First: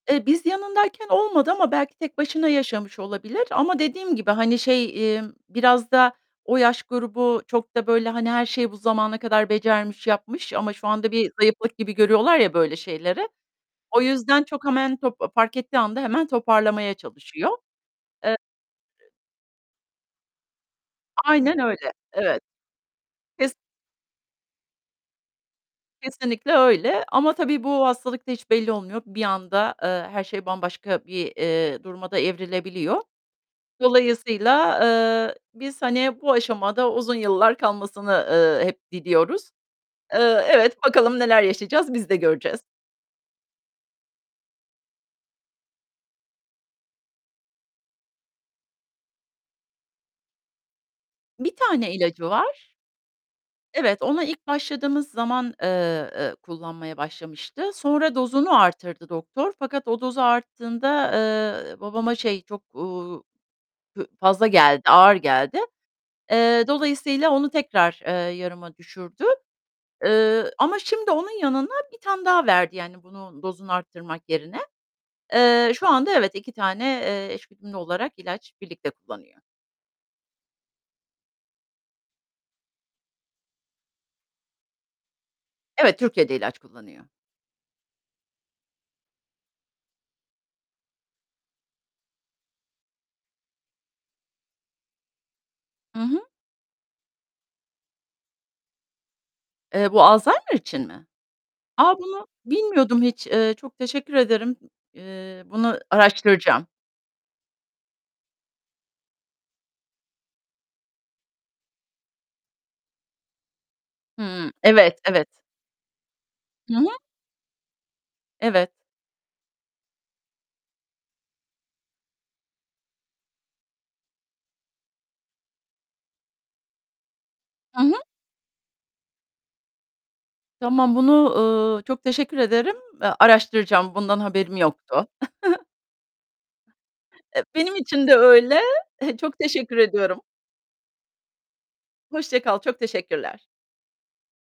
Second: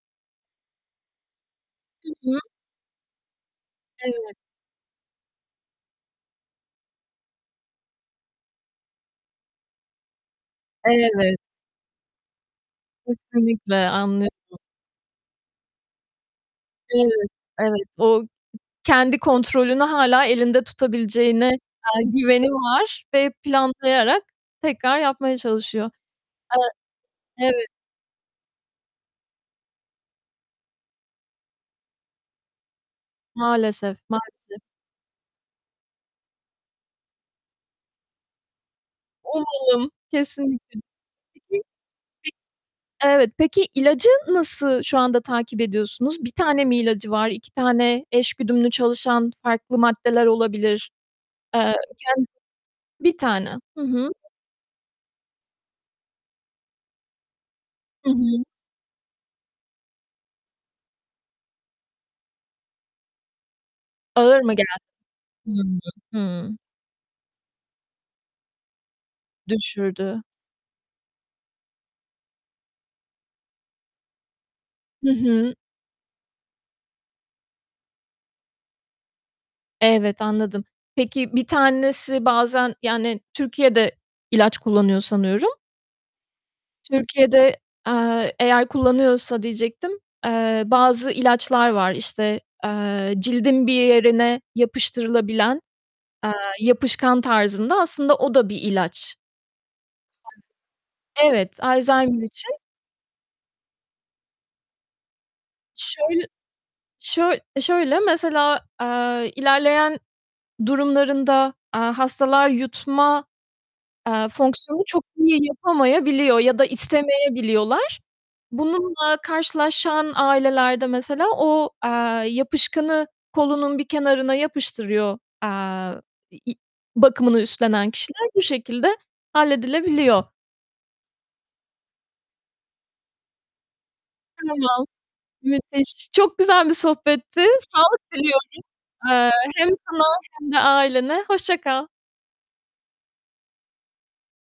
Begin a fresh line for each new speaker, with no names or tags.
Eee, biz yanındayken olmadı ama belki
Hı
tek
hı.
başına yaşamış olabilir ama dediğim gibi
Evet.
hani şey, emm, biraz da o yaş grubu çok da böyle, hani, her şeyi bu zamana kadar becermiş, yapmış ama şu anda bir
Evet.
zayıflık gibi görüyorlar ya böyle şeyleri,
Kesinlikle
o yüzden
anlıyorum.
çok hemen top fark ettiği anda hemen toparlamaya
Evet,
çalışıyor.
evet, o k
Eee
kendi kontrolünü hâlâ elinde tutabileceğine
Aynen öyle.
dair
Evet.
güveni var ve
Kes
planlayarak tekrar yapmaya çalışıyor.
Kesinlikle öyle ama
Eee,
tabii
evet.
bu hastalık da hiç belli olmuyor. Bir anda, eee, her şey bambaşka bir, eee, duruma da evrilebiliyor.
Maalesef, maalesef.
Dolayısıyla, eee, biz hani bu aşamada uzun yıllar kalmasını, eee, hep diliyoruz.
Umarım.
Eee,
Kesinlikle.
evet, bakalım neler
Hı hı.
yaşayacağız, biz de göreceğiz.
Pe evet. Peki, ilacı nasıl şu anda takip ediyorsunuz? 1 tane mi ilacı var? 2 tane eş güdümlü çalışan farklı maddeler olabilir.
1
Eee,
tane ilacı
kend
var.
1 tane. Hı
Evet,
hı.
ona ilk başladığımız zaman, eee, eee, kullanmaya başlamıştı.
Hı
Sonra
hı.
dozunu arttırdı doktor fakat o dozu arttığında, eee, babama şey çok, uuu, hü
Ağır
fazla
mı geldi?
geldi, ağır geldi.
Hımm. Hıı.
Eee, dolayısıyla onu tekrar, eee, yarıma düşürdü,
Düşürdü.
eee, ama şimdi onun yanına 1 tane daha verdi yani bunun dozunu arttırmak yerine.
Hı hı.
Eee, şu anda evet iki tane, eee, eş güdümlü olarak ilaç birlikte kullanıyor.
Evet, anladım. Peki 1 tanesi bazen, yani Türkiye'de ilaç kullanıyor sanıyorum.
Evet, Türkiye'de ilaç kullanıyor.
Türkiye'de, eee, eğer kullanıyorsa diyecektim, eee, bazı ilaçlar var işte, eee, cildin bir yerine yapıştırılabilen,
Hı hı.
eee, yapışkan tarzında, aslında o da bir ilaç.
Eee, bu alzheimer için mi?
Evet,
A,
alzheimer
bunu
için.
bilmiyordum hiç. Eee, çok teşekkür ederim. Eee, Bunu
Şöyle
araştıracağım.
şöy şöyle mesela, eee, ilerleyen durumlarında, eee, hastalar yutma, eee,
Hımm.
fonksiyonu
Evet,
çok
evet.
iyi yapamayabiliyor ya da
Hı hı.
istemeyebiliyorlar.
Evet.
Bununla karşılaşan ailelerde mesela o, eee, yapışkanı kolunun bir kenarına yapıştırıyor, eee, i bakımını
Hı
üstlenen
hı.
kişiler bu şekilde halledilebiliyor.
Tamam, bunu, ııı, çok teşekkür ederim. Eee, araştıracağım, bundan haberim
Tamam.
yoktu.
Müthiş. Çok güzel bir sohbetti.
Eee, benim
Sağlık
için de
diliyorum.
öyle. Eee,
Eee,
çok
hem
teşekkür
sana
ediyorum.
hem de ailene. Hoşça kal.
Hoşça kal, çok teşekkürler.